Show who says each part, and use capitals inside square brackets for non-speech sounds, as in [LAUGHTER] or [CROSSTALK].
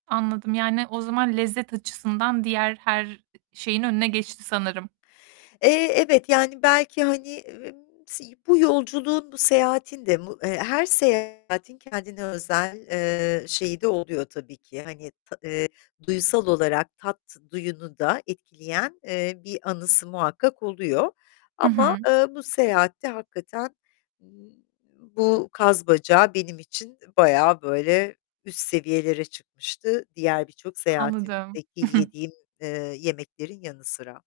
Speaker 1: Anladım. Yani o zaman lezzet açısından diğer her şeyin önüne geçti sanırım.
Speaker 2: Eee, evet, yani belki, hani, [UNINTELLIGIBLE] si bu yolculuğun, bu seyahatin de mu eee, her seyahatin kendine özel eee, şeyi de oluyor tabii ki. Hani, ta eee, duyusal olarak, tat duyunu da etkileyen, eee, bir anısı muhakkak oluyor.
Speaker 1: Hı
Speaker 2: Ama,
Speaker 1: hı.
Speaker 2: eee, bu seyahatte hakikaten bu kaz bacağı benim için bayağı böyle üst seviyelere çıkmıştı. Diğer birçok
Speaker 1: Anladım.
Speaker 2: seyahatimdeki
Speaker 1: [CHUCKLES]
Speaker 2: yediğim, eee, yemeklerin yanı sıra.